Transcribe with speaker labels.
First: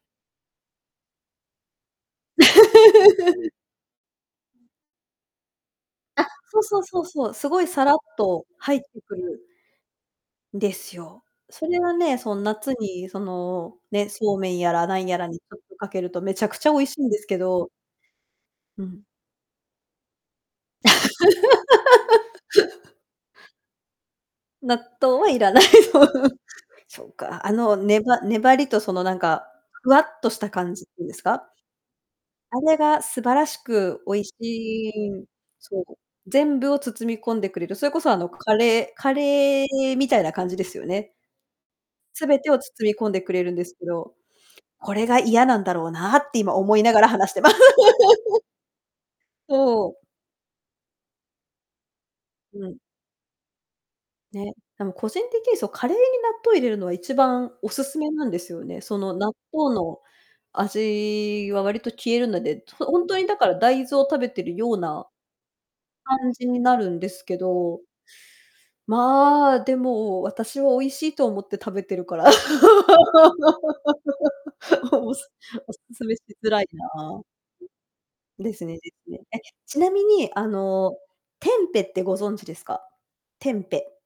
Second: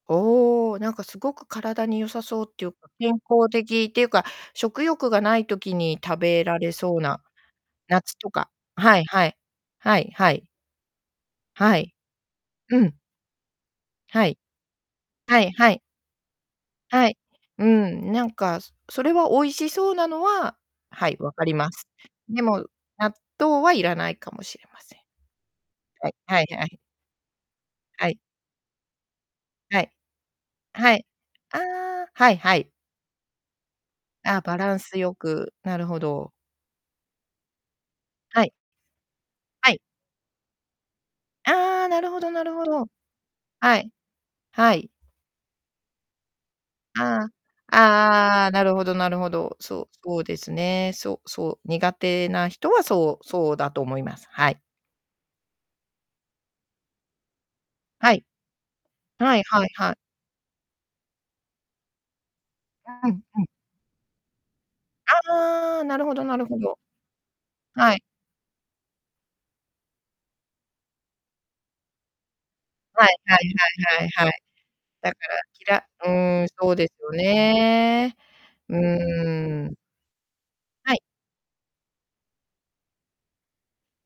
Speaker 1: おお、なんかすごく体に良さそうっていうか、健康 的っていうか、食欲がない時に食
Speaker 2: あ、
Speaker 1: べら
Speaker 2: そう
Speaker 1: れ
Speaker 2: そう
Speaker 1: そ
Speaker 2: そ
Speaker 1: う
Speaker 2: う
Speaker 1: な。
Speaker 2: そう、すごいさらっ
Speaker 1: 夏と
Speaker 2: と
Speaker 1: か
Speaker 2: 入っ
Speaker 1: は
Speaker 2: て
Speaker 1: い
Speaker 2: く
Speaker 1: はい。
Speaker 2: る
Speaker 1: はいはい。
Speaker 2: んですよ。そ
Speaker 1: は
Speaker 2: れ
Speaker 1: い。
Speaker 2: はね、そん夏
Speaker 1: うん。
Speaker 2: にその、ね、
Speaker 1: は
Speaker 2: そ
Speaker 1: い。
Speaker 2: うめんやらなんやらに
Speaker 1: は
Speaker 2: ち
Speaker 1: い
Speaker 2: ょっ
Speaker 1: は
Speaker 2: と
Speaker 1: い。
Speaker 2: かけると、めちゃくちゃ美味しい
Speaker 1: は
Speaker 2: んで
Speaker 1: い。
Speaker 2: すけ
Speaker 1: う
Speaker 2: ど。
Speaker 1: ん、なんか、そ
Speaker 2: うん。
Speaker 1: それは美味しそうなのは、はい、わかります。でも、納豆はいらないかもしれ
Speaker 2: 納
Speaker 1: ません。
Speaker 2: 豆はいらないと。
Speaker 1: はい、
Speaker 2: す
Speaker 1: はいはい。
Speaker 2: え、そうか、あの、ね
Speaker 1: はい。
Speaker 2: ば粘りとそのなんか、
Speaker 1: は
Speaker 2: ふ
Speaker 1: い。
Speaker 2: わっとした感じっ
Speaker 1: は
Speaker 2: ていう
Speaker 1: い。
Speaker 2: んですか？
Speaker 1: ああ、はいは
Speaker 2: あ
Speaker 1: い。
Speaker 2: れが素晴らしく美味し
Speaker 1: あ、バランス
Speaker 2: い
Speaker 1: 良
Speaker 2: うん。
Speaker 1: く、な
Speaker 2: そう、
Speaker 1: るほど。
Speaker 2: 全部を包み込んでくれる。それこそあの
Speaker 1: はい。
Speaker 2: カレーカレ
Speaker 1: はい。
Speaker 2: ーみたいな感じですよね？
Speaker 1: ああ、なるほど、
Speaker 2: 全
Speaker 1: な
Speaker 2: て
Speaker 1: る
Speaker 2: を
Speaker 1: ほろ。
Speaker 2: 包み込んでくれるんです
Speaker 1: は
Speaker 2: け
Speaker 1: い。
Speaker 2: ど、
Speaker 1: はい。
Speaker 2: これが嫌なんだろうなって、今思いながら
Speaker 1: あ
Speaker 2: 話
Speaker 1: あ。
Speaker 2: してま
Speaker 1: ああ、なるほどなるほど。そ
Speaker 2: そ
Speaker 1: う
Speaker 2: う。
Speaker 1: そうですね。そうそう、苦手な
Speaker 2: う
Speaker 1: 人
Speaker 2: ん。
Speaker 1: はそうそうだと思います。は
Speaker 2: ね、
Speaker 1: い。
Speaker 2: でも個人的にそう、カレーに納豆入れるのは一番おすすめ
Speaker 1: は
Speaker 2: な
Speaker 1: い。
Speaker 2: んですよね。その納
Speaker 1: はいはい
Speaker 2: 豆
Speaker 1: はい。
Speaker 2: の味は割と消えるので、とほん
Speaker 1: はい、
Speaker 2: とにだ
Speaker 1: は
Speaker 2: か
Speaker 1: い。
Speaker 2: ら大豆を食べてるような
Speaker 1: ああ、なるほど
Speaker 2: 感
Speaker 1: な
Speaker 2: じ
Speaker 1: るほ
Speaker 2: にな
Speaker 1: ど。
Speaker 2: るんですけど。
Speaker 1: はい。
Speaker 2: ま、でも、私は美味しいと思って食べてるから。
Speaker 1: はいはいはいはいはい。だ
Speaker 2: お
Speaker 1: か
Speaker 2: す
Speaker 1: ら、き
Speaker 2: お
Speaker 1: ら
Speaker 2: 勧
Speaker 1: う
Speaker 2: めし
Speaker 1: ーん、
Speaker 2: づらい
Speaker 1: そうですよ
Speaker 2: な。
Speaker 1: ね。
Speaker 2: うん。ですね
Speaker 1: う
Speaker 2: ですね。え、
Speaker 1: ん。
Speaker 2: ちなみに、あ
Speaker 1: は
Speaker 2: の、
Speaker 1: い。
Speaker 2: テンペってご存知ですか？テンペ。